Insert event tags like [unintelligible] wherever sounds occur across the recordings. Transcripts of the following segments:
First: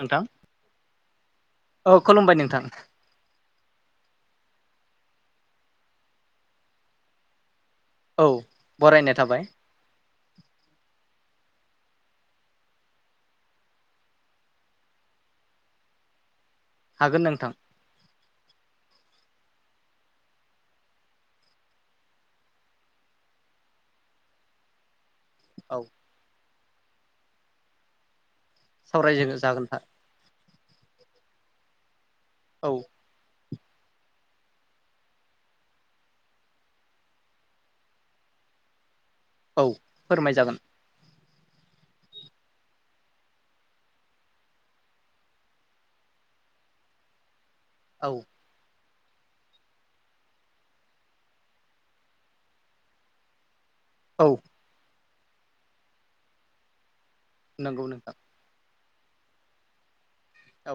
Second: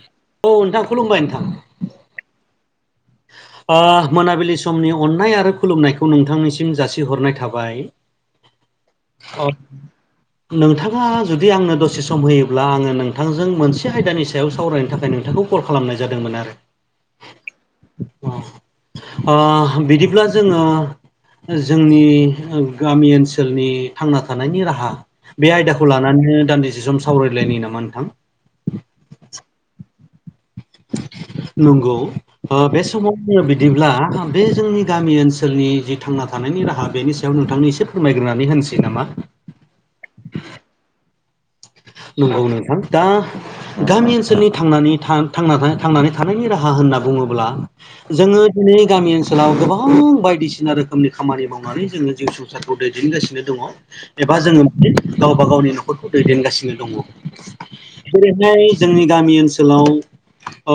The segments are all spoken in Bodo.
नोंथां औ नोंथां खुलुमबाय नोंथां। औ खुलुमबाय नोंथां। ओ मोनाबिलि समनि अननाय आरो खुलुमनायखौ नोंथांनिसिम जासिहरनाय थाबाय। औ बरायनाय थाबाय [inaudible] नोंथाङा जुदि आंनो दसे सम होयोब्ला आङो नोंथांजों मोनसे आयदानि सायाव सावरायनो थाखाय नोंथांखौ कल खालामनाय जादोंमोन आरो। हागोन नोंथां। आ बिदिब्ला जोङो जोंनि गामि ओनसोलनि थांना थानायनि राहा बे औ आयदाखौ लानानैनो दान्दिसे सम सावरायलायनायनि नामा नोंथां? सावराय ज जागोन था। नंगौ औ बे समाव बिदिब्ला बे जोंनि गामि ओनसोलनि जि थांना थानायनि राहा बेनि सायाव नोंथांनि एसे फोरमायग्रोनानै होनसै नामा? औ फोरमाय जागोन। नंगौ नोंथां दा। गामि ओनसोलनि थांनानै थानायनि राहा होनना बुङोब्ला औ जोङो। दिनै गामि ओनसोलाव गोबां बायदिसिना रोखोमनि खामानि मावनानै जोङो जिउ सु सारखौ दैदेनगासिनो दङ। औ एबा जोङो माने गावबा गावनि न'खरखौ दैदेनगासिनो दङ। नंगौ नोंथां। बेहाय जोंनि गामि ओनसोलाव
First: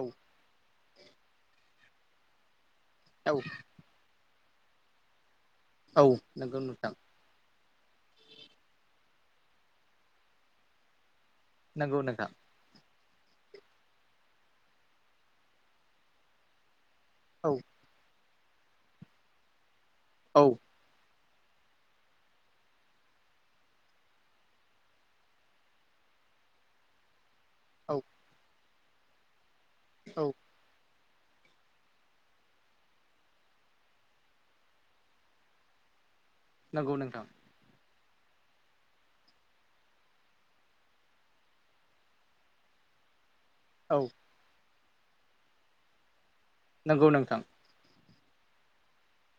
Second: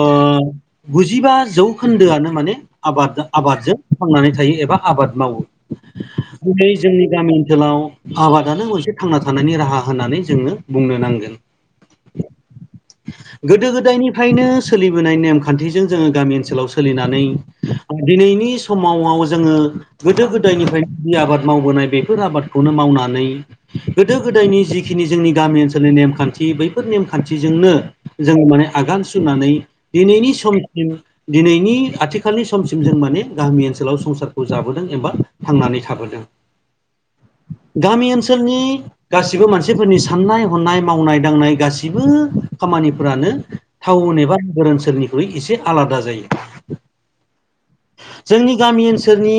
औ गुजिबा जौखोन्दोआनो माने आबाद औ आबादजों थांनानै थायो एबा आबाद मावो। औ नंगौ दिनै नोंथां जोंनि गामि ओनसोलाव आबादानो मोनसे थांना थानायनि राहा होननानै जोङो बुंनो नांगोन। नंगौ नोंथां। गोदो गोदायनिफ्रायनो सोलिबोनाय नेमखान्थिजों जोङो गामि ओनसोलाव सोलिनानै औ दिनैनि समाव वाव जोङो गोदो औ गोदायनिफ्राय जि आबाद मावबोनाय बेफोर आबादखौनो मावनानै गोदो गोदायनि जिखिनि जोंनि गामि ओनसोलनि नेमखान्थि बैफोर नेमखान्थिजोंनो औ जों माने आगान सुरनानै औ दिनैनि समसिम दिनैनि आथिखालनि समसिम जों माने गामि ओनसोलाव संसारखौ जाबोदों एबा थांनानै थाबोदों। नंगौ नोंथां। गामि ओनसोलनि गासिबो मानसिफोरनि सा साननाय हनाय मावनाय दांनाय गासिबो खामानिफोरानो औ टाउन एबा नोगोर ओनसोलनिख्रुइ एसे आलादा जायो। नंगौ नोंथां। जोंनि गामि ओनसोलनि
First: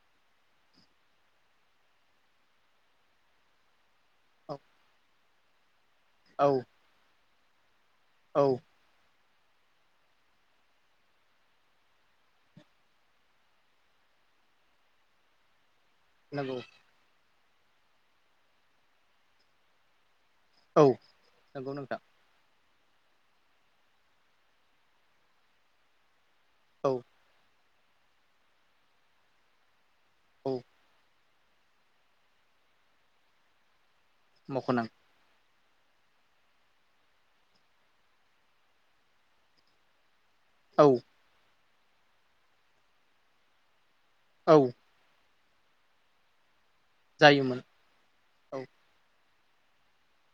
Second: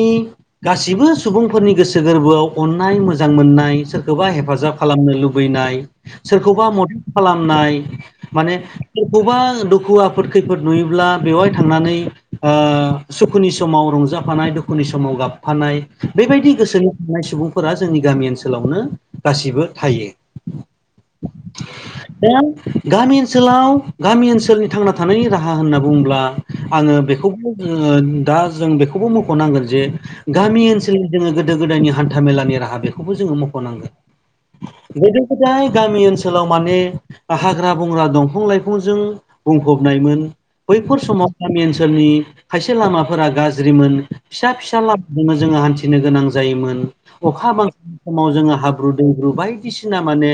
गासिबो सुबुंफोरनि गोसो गोरबोआव अननाय मोजां मोननाय सोर सोरखौबा औ हेफाजाब खालामनो लुबैनाय औ सोरखौबा मदद खालामनाय औ माने सोरखौबा दुखु आफोद खैफोद नुयोब्ला बेवहाय थांनानै ओ सुखुनि समाव रंजाफानाय दुखुनि समाव गाब फानाय बैबायदि नंगौ गोसोनि थानाय सुबुंफोरा जोंनि गामि ओनसोलावनो गासिबो थायो। औ नंगौ नोंथां। दा गामि ओनसोलाव गामि ओनसोलनि थांना थानायनि राहा होनना बुङोब्ला औ आङो बेखौबो बुङो दा जों बेखौबो मख'नांगोन जे औ गामि ओनसोलनि जोङो गोदो गोदायनि हान्था मेलानि राहा बेखौबो जोङो मख'नांगोन। मख'नां गोदो गोदाय गामि ओनसोलाव माने हाग्रा बंग्रा दंफं लाइफंजों बुंफबनायमोन। औ बैफोर समाव गामि ओनसोलनि खायसे लामाफोरा गाज्रिमोन फिसा औ फिसा लामा जोङो हान्थिनो गोनां जायोमोन अखा जायोमोन बांखानि समाव जोङो औ हाब्रु दैब्रु बाय बायदिसिना माने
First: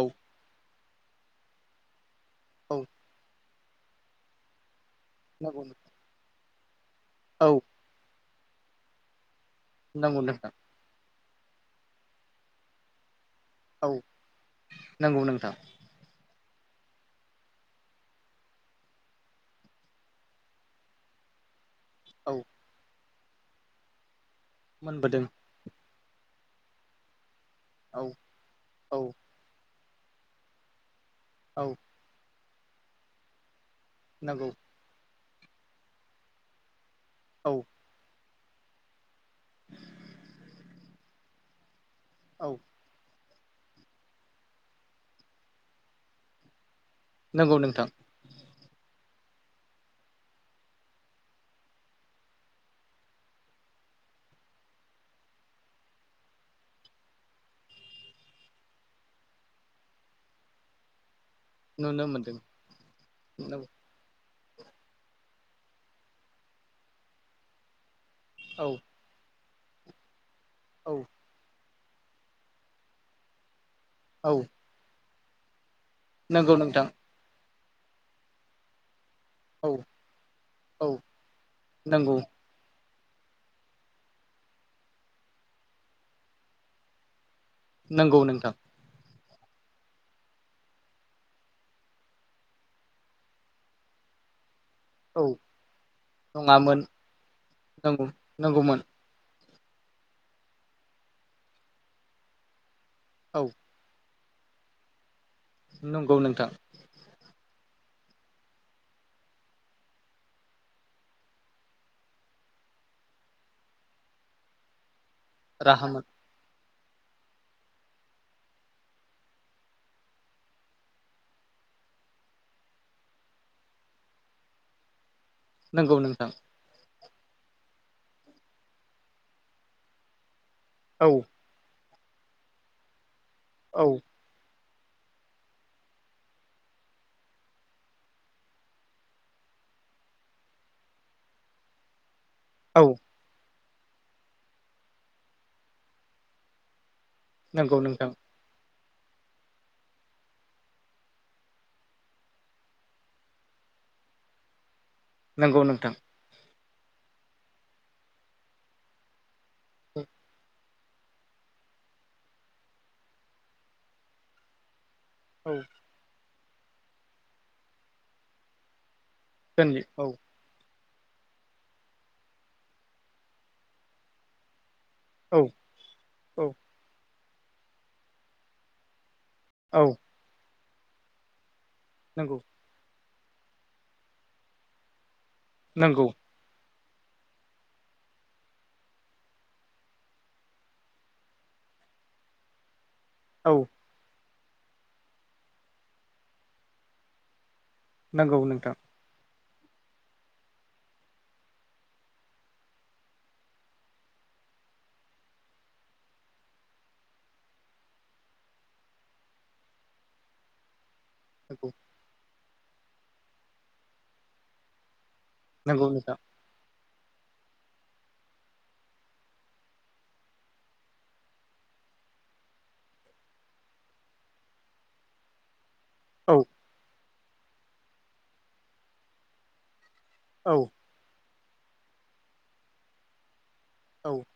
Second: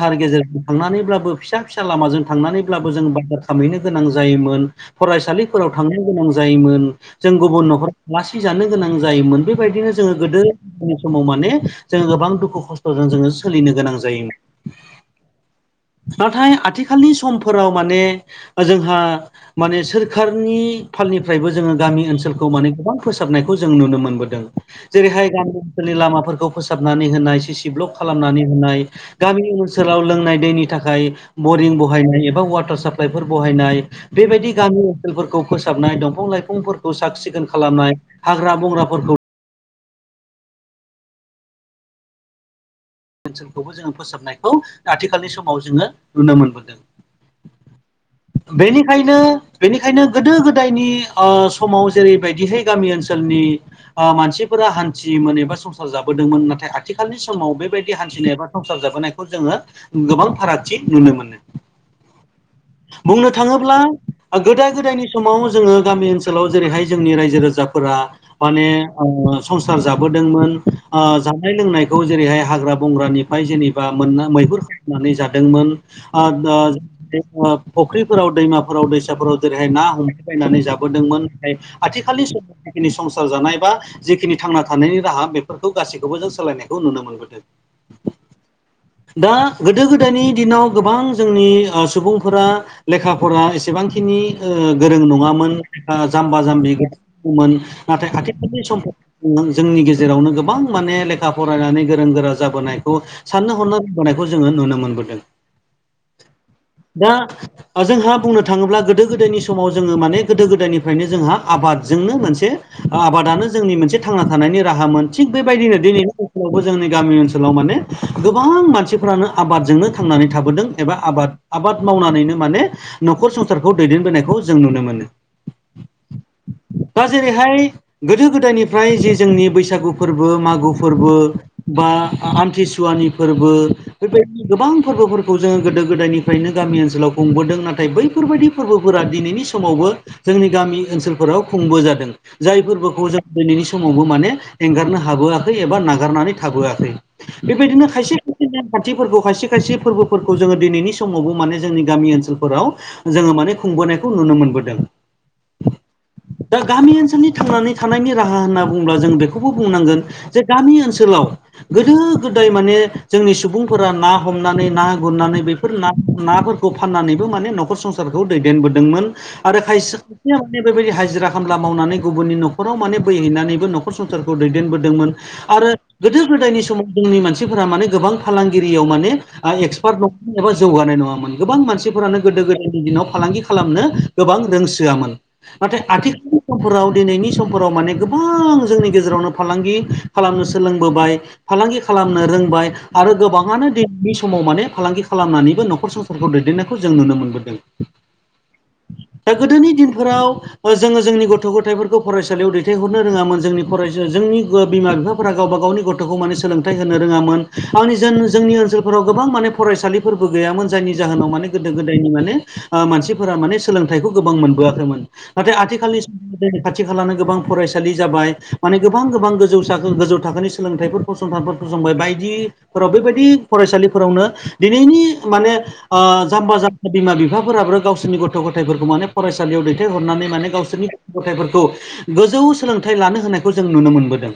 औ गेजेरजों थांनानैब्लाबो फिसा फिसा लामाजों औ थांनानैब्लाबो जों बाजार खामहैनो गोनां जायोमोन, नंगौ फरायसालिफोराव थांनो गोनां जायोमोन, जों औ गुबुन न'खर जानो गोनां जायोमोन। बेबायदिनो जोङो नंगौ गोदो नोंथां सम समाव माने जों गोबां दुखु खस्थ'जों जोङो सोलिनो औ गोनां जायोमोन। नंगौ नोंथां नाथाय आथिखालनि समफोराव माने जोंहा माने सोरखारनि फालनिफ्रायबो जोङो गामि औ ओनसोलखौ माने गोबां फोसाबनायखौ जों नुनो मोनबोदों। मोनबोदों जेरैहाय गामि ओनसोलनि लामाफोरखौ फोसाबनानै होनाय। सिसि ब्लक औ खालामनानै होनाय। औ गामिनि ओनोल ओनसोलाव लोंनाय दैनि थाखाय औ बरिं बहायनाय एबा वाटार साप्लाइफोर बहायनाय। नंगौ बेबायदि गामि ओनसोलफोरखौ फोसाबनाय दंफां लाइफांफोरखौ साख सिखोन औ खालामनाय हाग्रा बंग्राफोरखौ औ। ओनसोलखौबो जोङो फोसाबनायखौ आथिखालनि समाव जोङो नुनो मोनबोदों। नंगौ नोंथां। बेनिखायनो बेनिखायनो गोदो गोदायनि ओ समाव जेरैबायदिहाय गामि ओनसोलनि ओ मानसिफोरा हान्थि मोन एबा सम संसार जाबोदोंमोन नाथाय आथिखालनि समाव बेबायदि हान्थिनाय एबा संसार जाबोनायखौ जोङो गोबां फारागथि नुनो मोनो। नुनो मोन्दों। बुंनो थाङोब्ला गोदा गोदायनि समाव जोङो गामि ओनसोलाव जेरैहाय जोंनि रायजो राजाफोरा माने औ संसार जाबोदोंमोन। औ जानाय लोंनायखौ जेरैहाय हाग्रा बंग्रानि ओमफ्राय जेनेबा मोन औ मैहुर खालामनानै जादोंमोन। नंगौ नोंथां फुख्रिफोराव दैमाफोराव दैसाफोराव जेरैहाय औ ना हमनाय बायनानै औ जाबोदोंमोन। नाथाय नंगौ आथिखालनि सम जिखिनि संसार जानाय बा जेखिनि थांना थानायनि राहा बेफोरखौ गासैखौबो जों सोलायनायखौ नुनो मोनबोदों। नंगौ नोंथां। दा गोदो गोदायनि दिनाव गोबां जोंनि सुबुं फोरा लेखा फरा एसेबांखिनि गोरों औ नङामोन। जाम्बा नङामोन जाम्बिमोन [inaudible] नंगौ नाथाय आथिखालनि नंगौमोन समफ्राव जोंनि गेजेरावनो गोबां माने लेखा फरायनानै गोरों गोरा जाबोनायखौ औ साननो हनो होनायखौ जोङो नुनो मोनबोदों। नंगौ नोंथां। दा जोंहा बुंनो थाङोब्ला गोदो गोदायनि समाव जोङो माने गोदो गोदायनिफ्रायनो जोंहा आबादजोंनो मोनसे आबादानो जोंनि मोनसे थांना थानायनि राहामोन। थिग बेबायदिनो राहामोन दिनैनो आवबो जोंनि गामि ओनसोलाव माने गोबां मानसिफ्रानो आबादजोंनो थांनानै थाबोदों एबा आबाद आबाद मावनानैनो माने न'खर संसारखौ दैदेनबोनायखौ जों नुनो मोनो। नंगौ नोंथां। दा जेरैहाय गोदो गोदायनिफ्राय जि जोंनि बैसागु फोरबो मागो औ फोरबो बा आमथिसुवानि फोरबो औ बेबायदि गोबां फोरबोफोरखौ जोङो गोदो गोदायनि निफ्रायनो गामि ओनसोलाव खुंबोदों - नाथाय बैफोरबायदि फोरबोफोरा दिनैनि समावबो जोंनि गामि ओनसोलफोराव खुंबो जादों। जाय औ फोरबोखौ जों दिनैनि समावबो माने एंगारनो हाबोआखै एबा नागारनानै थाबोआखै। नंगौ बेबायदिनो नोंथां खायसे खायसे नेम खान्थिफोरखौ खायसे खायसे फोरबोफोरखौ जोङो दिनैनि समावबो माने जोंनि गामि ओनसोलफोराव जोङो माने खुंबोनायखौ नुनो मोनबोदों। नंगौ नोंथां। दा गामि ओनसोलनि थांनानै थानायनि राहा होनना बुङोब्ला जों बे खौबो बुंनांगोन जे गामि ओनसोलाव गोदो गोदाय माने जोंनि सुबुंफोरा ना हमनानै ना गुरनानै औ बेफोर ना नाफोरखौ फाननानैबो माने नखर संसारखौ दैदेनबोदोंमोन आरो दोनलि खायसे औ माने बेबायदि हाजिरा खामला मावनानै गुबुननि न'खराव माने बैहैनानैबो नखर संसारखौ दैदेनबोदोंमोन। औ आरो गोदो औ गोदायनि समाव जोंनि मानसिफोरा माने गोबां फालांगिरियाव माने औ एक्सपार्ट नङामोन एबा जौगानाय नङामोन गोबां मानसिफोरानो नंगौ गोदो गोदाय दिनाव फालांगि खालामनो गोबां रोंसोआमोन नाथाय नंगौ आथिखाल समफोराव दिनैनि समफोराव माने गोबां जोंनि गेजेरावनो फालांगि खालामनो सोलोंबोबाय। फालांगि खालामनो रोंबाय आरो औ गोबाङानो दिनैनि समाव माने फालांगि खालामनानैबो न'खर संसारखौ दैदेननायखौ जों नुनो मोनबोदों। नंगौ नोंथां। दा गोदोनि दिनफोराव जोङो जोंनि गथ' गथायफोरखौ फरायसालियाव दैथायहरनो रोङामोन। जोंनि फरायसा जोंनि बिमा बिफा गावबा गावनि गथ'खौ सोलोंथाइ होनो रोङामोन। जोंनि ओनसोलफोराव गोबां माने फरायसालि गैयामोन जायनि जाहोनाव माने नंगौ गोदो गोदायनि माने मानसिफोरा माने सोलोंथाइखौ गोबां मोनबोआखैमोन- नाथाय नंगौ आथिखालनि नोंथां जोंनि खाथि खालानो गोबां फरायसालि जाबाय- माने गोबां गोबां गोजौ थाखो गोजौ थाखोनि सोलोंथाइफोरखौ फसंथानफोर जोंबो बायदिफोराव बेबायदि फरायसालिफोरावनो दिनैनि माने औ जाम्बा जाम्बि बिमा बिफाफोराबो गावसोरनि गथ' गथायफोरखौ माने फरायसालियाव दैथायहरनानै माने औ गावसोरनि गथायाइफोरखौ गोजौ सोलोंथाइ लानो होनायखौ जों नुनो औ मोनबोदों।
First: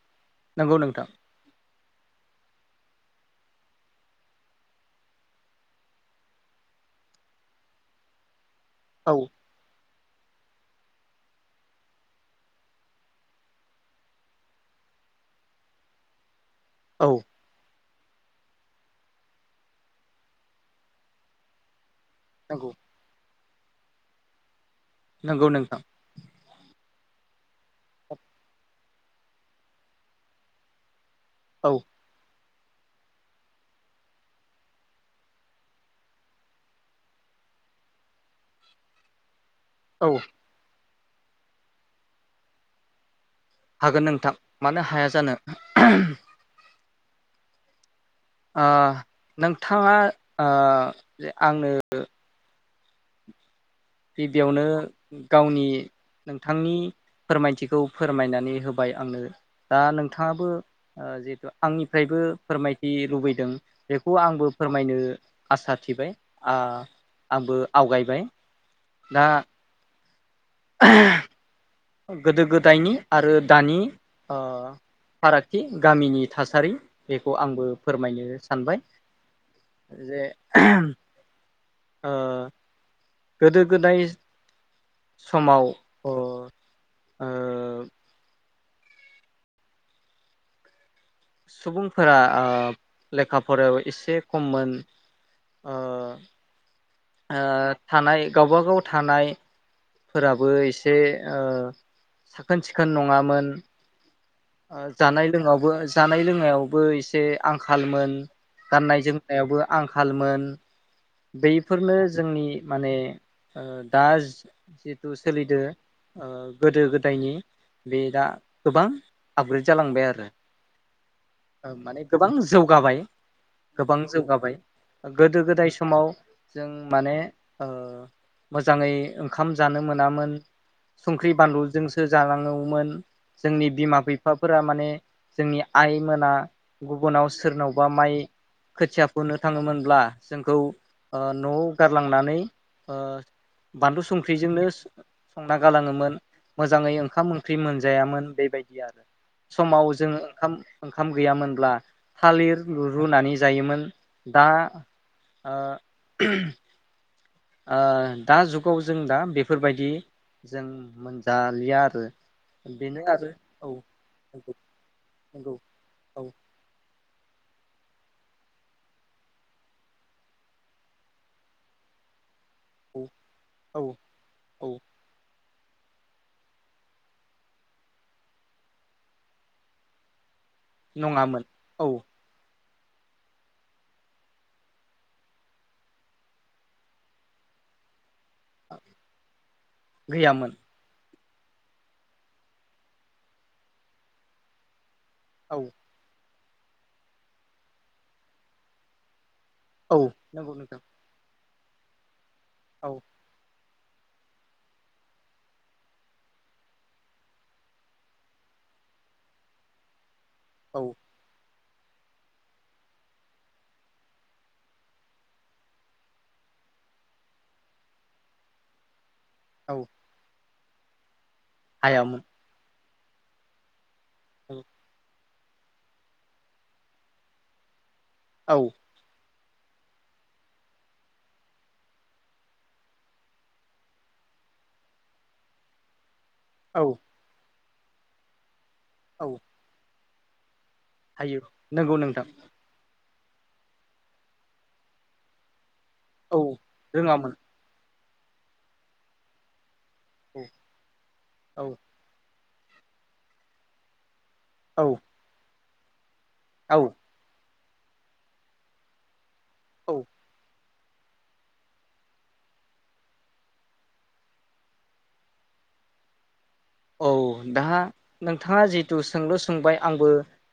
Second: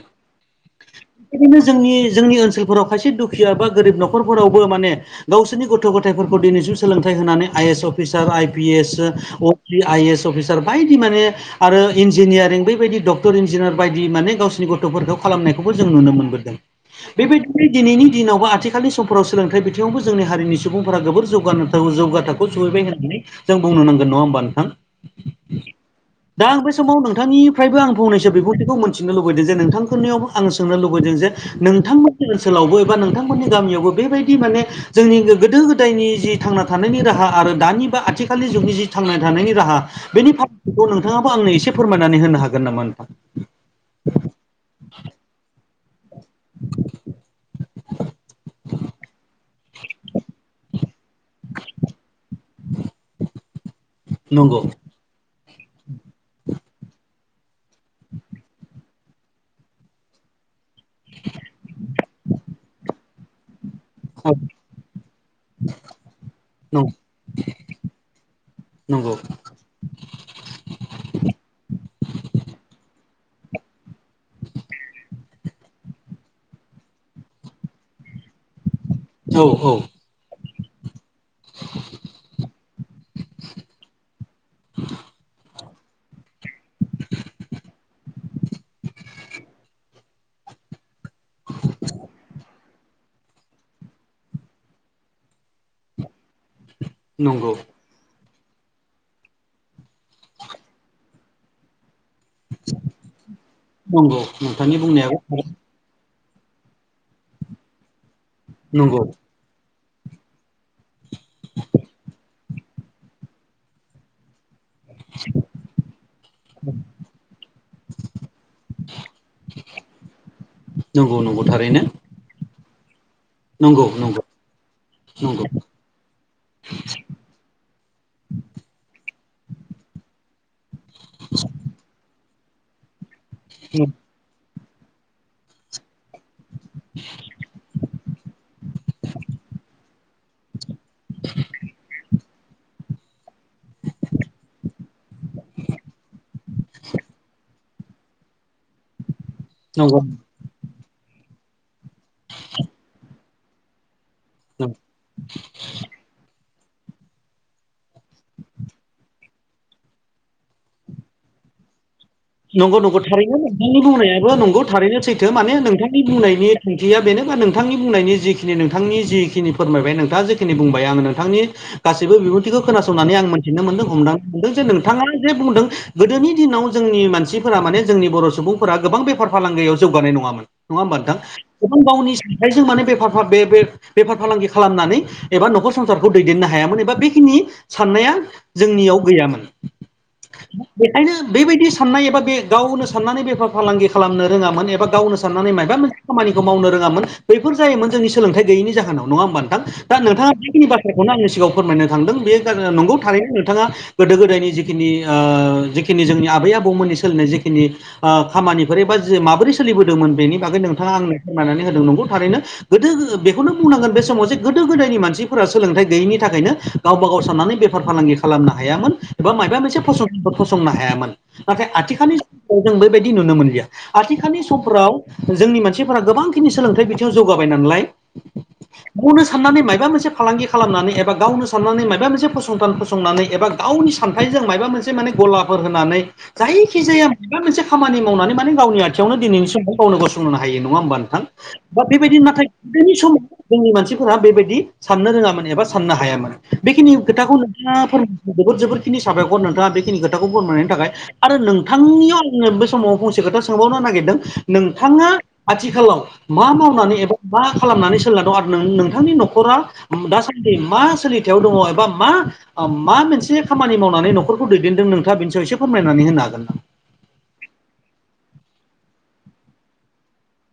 नंगौ नोंथां बिदिनो जोंनि जोंनि ओनसोलफोराव खायसे दुखिया बा गोरिब न'खरफोरावबो माने गावसोरनि गथ' गथायफोरखौ दिनैसिम सोलोंथाइ होनानै I S officer I P S अ औ आइ ए एस अफिसार बायदि माने आरो इन्जिनियारिं बेबायदि डक्टर इन्जिनियार बायदि माने गावसिनि गथ'फोरखौ खालामनायखौबो जों नुनो मोनबोदों। औ बेबायदिनो दिनैनि दिनावबो आथिखालनि समफोराव सोलोंथाइ बि यावबो जोंनि हारिनि सुबुंफोरा गोोबोर जौगानो जौगा थाखोआव नंगौ सहैबाय होननानै जों बुंनो नांगोन नङा होमबा नोंथां? नंगौ नोंथां। दा आं बे समाव नोंथांनिफ्रायबो आं फंनैसो बिबुंथिखौ मोनथिनो लुबैदों जे नोंथांफोरनियावबो आं सोंनो लुबैदों जे औ नोंथांमोननि ओनसोलावबो एबा नोंथांमोननि गामियावबो बेबायदि माने जोंनि गोदो गोदायनि जि थांना थानायनि राहा आरो दानि बा आथिखालनि जुगनि जि थांना थानायनि राहा औ बेनि फारागखौ नोंथाङाबो आंनो एसे फोरमायनानै होनो हागोन नामा नोंथां? हागोन नोंथां मानो हाया जानो। [inaudible] ओ नोंथाङा ओ जे आंनो नंगौ गिबियावनो गावनि नोंथांनि फोरमायथिखौ फोरमायनानै होबाय आंनो दा नोंथाङाबो ओ जिहेतु आंनिफ्रायबो फोरमायथि लुबैदों बेखौ औ आंबो फोरमायनो आसा थिबाय आंबो आवगायबाय। नंगौ दा गोदो गोदायनि आरो दानि ओ फारागथि गामिनि थासारि बेखौ आंबो फोरमायनो सानबाय। औ औ जे ओ गोदो गोदाय समाव ओ ओ सुबुंफोरा ओ लेखा फरायाबो एसे खममोन ओ ओ नंगौ थानाय गावबागाव थानाय फोराबो एसे ओ साखोन सिखोन नङामोन नंगौ नोंथांनि ओ बुंनायाबो जानाय लोंनायावबो जानाय लोंनायावबो एसे आंखालमोन नंगौ गाननायजों ायावबो आंखालमोन बै बेफोरनो जोंनि माने ओ दा जिथु सोलिदो ओ गोदो गोदायनि बे दा गोबां आपग्रेड जालांबाय आरो। नंगौ नंगौ थारैनो। माने गोबां जौगाबाय नंगौ गोबां नंगौ जौगाबाय गोदो नंगौ गोदाय समाव जों माने ओ मोजाङै ओंखाम जानो मोनामोन। संख्रि बानलुजोंसो जालाङोमोन जोंनि बिमा बिफ बिफाफोरा माने जोंनि आइ मोना गुबुनाव सोरनावबा माइ खोथिया फुनो थाङोमोनब्ला जोंखौ ओ न'आव गारलांनानै ओ बानलु संख्रिजोंनो संना गालाङोमोन मोजाङै ओंखाम ओंख्रि मोनजायामोन बेबायदि आरो। समाव नंगौ जोङो ओंखाम ओंखाम गैयामोनब्ला थालिर रुनानै जायोमोन। दा नंगौ ओ ओ दा जुगाव जों दा बेफोरबायदि जों मोनजालिया आरो। नंगौ नंगौ बेनो आरो थारैनो औ नोंथांनि बुंनायाबो नंगौ थारैनो सैथो माने नंगौ नोंथां नि औ बुंनायनि थांखिया बेनोबा नोंथांनि बुंनायनि जिखिनि नोंथांनि जिखिनि फोरमायबाय नोंथाङा जे [unintelligible] बुंबाय आङो नोंथांनि गासिबो बिबुं खौ औ खोनासंनानै आं मोनथिनो औ मोनदों हमदांनो मोनदों जे औ नोंथाङा जे बुंदों गोदोनि दिनाव जोंनि मानसिफोरा माने जोंनि बर' सुबुंफोरा गोबां बेफार फालांगियाव जौगानाय नङामोन। नङा होमबा नोंथां नङामोन गोबां औ गावनि सथथायजों माने बेफार [unintelligible] बेफार फालांगि खालामनानै एबा न'खर संसारखौ दैदेननो हायामोन एबा बेखिनि साननाया जोंनियाव गैयामोन गैयामोन बेखायनो बेबायदि साननाय एबा बे गावनो साननानै बेफार फालांगि खालामनो रोङामोन एबा गावनो साननानै औ माबा मोन खामानिखौ मावनो रोङामोन बैफोर जायोमोन जोंनि सोलोंथाइ गोयैनि जाहोनाव नङा होमबा नोंथां दा औ नोंथाङा नंगौ जिखिनि नोंथां बाथ्राखौ बेखौनो आंनि सिगाङाव फोरमायनो थांदों बे नंगौ औ थारैनो नोंथाङा गोदो गोदायनि जिखिनि ओ जिखिनि जोंनि आबै आबौ आबौमोननि सोलिनाय जिखिनि ओ खामानिफोर एबा जे माबोरै सोलिबोदोंमोन बेनि बागै नोंथाङा औ आंनो फोरमायनानै होदों नंगौ थारैनो। गोदो बेखौनो बुंनांगोन बे समाव जे गोदो गोदायनि मानसिफोरा सोलोंथाइ गैयिनि थाखायनो गावबा गाव साननानै बेफार फालांगि खालामनो हायामोन। एबा माबा औ मोनसे फसंथानफोर फसंनो हायामोन नाथाय आथिखालनि हायामोन [unintelligible] जों बेबायदि नुनो मोनलिया। आथिखालनि औ समफोराव जोंनि मानसिफोरा गोबांखिनि सोलोंथाइ बिथिङाव जौगाबाय नालाय। औ। गावनो साननानै माबा मोनसे फालांगि खालामनानै एबा गावनो साननानै माबा मोनसे फसंथान फसंनानै एबा गावनि सानथाइजों माबा मोनसे माने गलाफोर होनानै जायखिजाया माबा मोनसे खामानि मावनानै माने गावनि आथिंयावनो औ दिनैनि समाव गावनो गसंनो हायो नङा होमब्ला नोंथां हायो दा नंगौ बेबायदि नोंथां नाथाय गोदनि समाव जोंनि मानसिफोरा बेबायदि साननो रोङामोन एबा साननो हायामोन औ बेखिनि रोङामोन खोथाखौ [unintelligible] जोबोद जोबोरखिनि साबायखर नोंथाङा बेखिनि खोथाखौ औ फोरमायनायनि थाखाय आरो औ नोंथांनि बे समाव फंसे खोथा सोंबावनो नागिरदों औ नोंथाङा आथिखालाव मा औ मावनानै एबा मा खालामनानै सोलिना दं आरो नोंथांनि न'खरा औ दासान दि मा सोलिथायाव दङ एबा मा मा मोनसे खामानि मावनानै न'खरखौ दैदेनदों नोंथाङा बेनि सायाव एसे फोरमायनानै होनो हागोन ना? औ दा नोंथाङा जिहेथु सोंल' सोंबाय आंबो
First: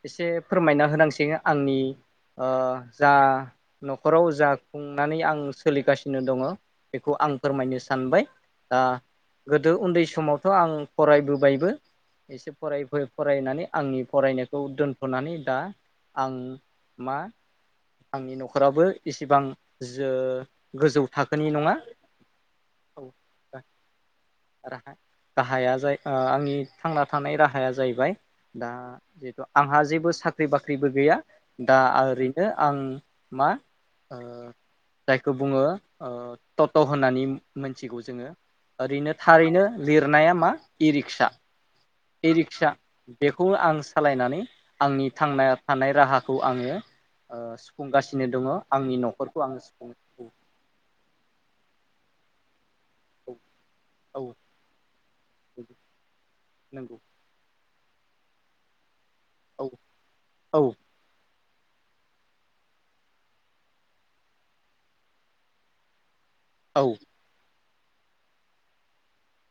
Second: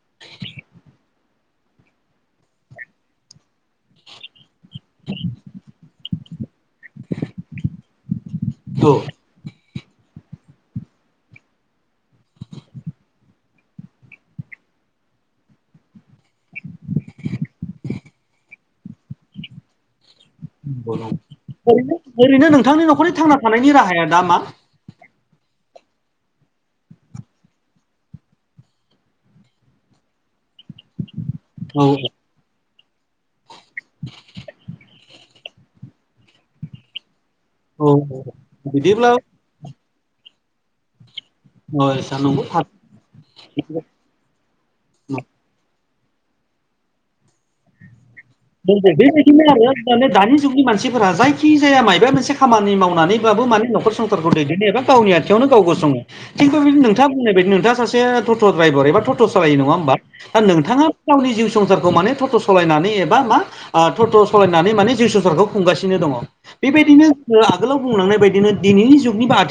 एसे फोरमायना होनांसिगोन आंनि ओ जा न'खराव जा खुंनानै आं सोलिगासिनो दङ बेखौ आं फोरमायनो सानबाय दा औ गोदो उन्दै समावथ' आं फरायबोबायबो। एसे फरायै फरायनानै आंनि फरायनायखौ दोनथ'नानै दा आं मा आंनि न'खराबो इसिबां जो ओै गोजौ थाखोनि नङा ओरैनो नोंथांनि औ न'खरनि थांना दा थानायनि राहाया दा मा? राहा राहाया जाय ओ आंनि थांना थानाय राहाया जाहैबाय दा जेहेथु आंहा जेबो सा ख्रि बाख्रिबो गैया दा औ ओरैनो आं मा ओ जायखौ बुङो ओ ट'ट' होननानै औ मोनथिगौ जोङो बिदिब्ला ओरैनो थारैनो लिरनाया मा इ रिक्सा अ इ नंगौ थार रिक्सा बेखौ आं सालायनानै आंनि थांना थानाय राहाखौ आङो। ओ सुफुंगासिनो दङ। [unintelligible] आंनि न'खरखौ बेबायदिनो आं आरो सुफुं माने औ दानि जुगनि मानसिफोरा जायखि जाया मायबा मोनसे खामानि मावनानैबाबो माने नखर औ संसारखौ दैदेनो एबा गावनि आथिंयावनो गाव गसङो थिग बेदिनो नंगौ नोंथांङा होननाय बायदिनो नोथाङा सासे टट' द्राइार एबा ट' सालायो औ नङा होमबा दा औ नोंथाङा गावनि जिउ संसारखौ माने टट' सालायनानै एबा बा मा टट' सालायनानै माने जिउ संसारखौ खुंगासिनो दङ औ बेबायदिनो आगोलाव बुंलांनाय बायदिनो दिनैनि जुगनि [unintelligible]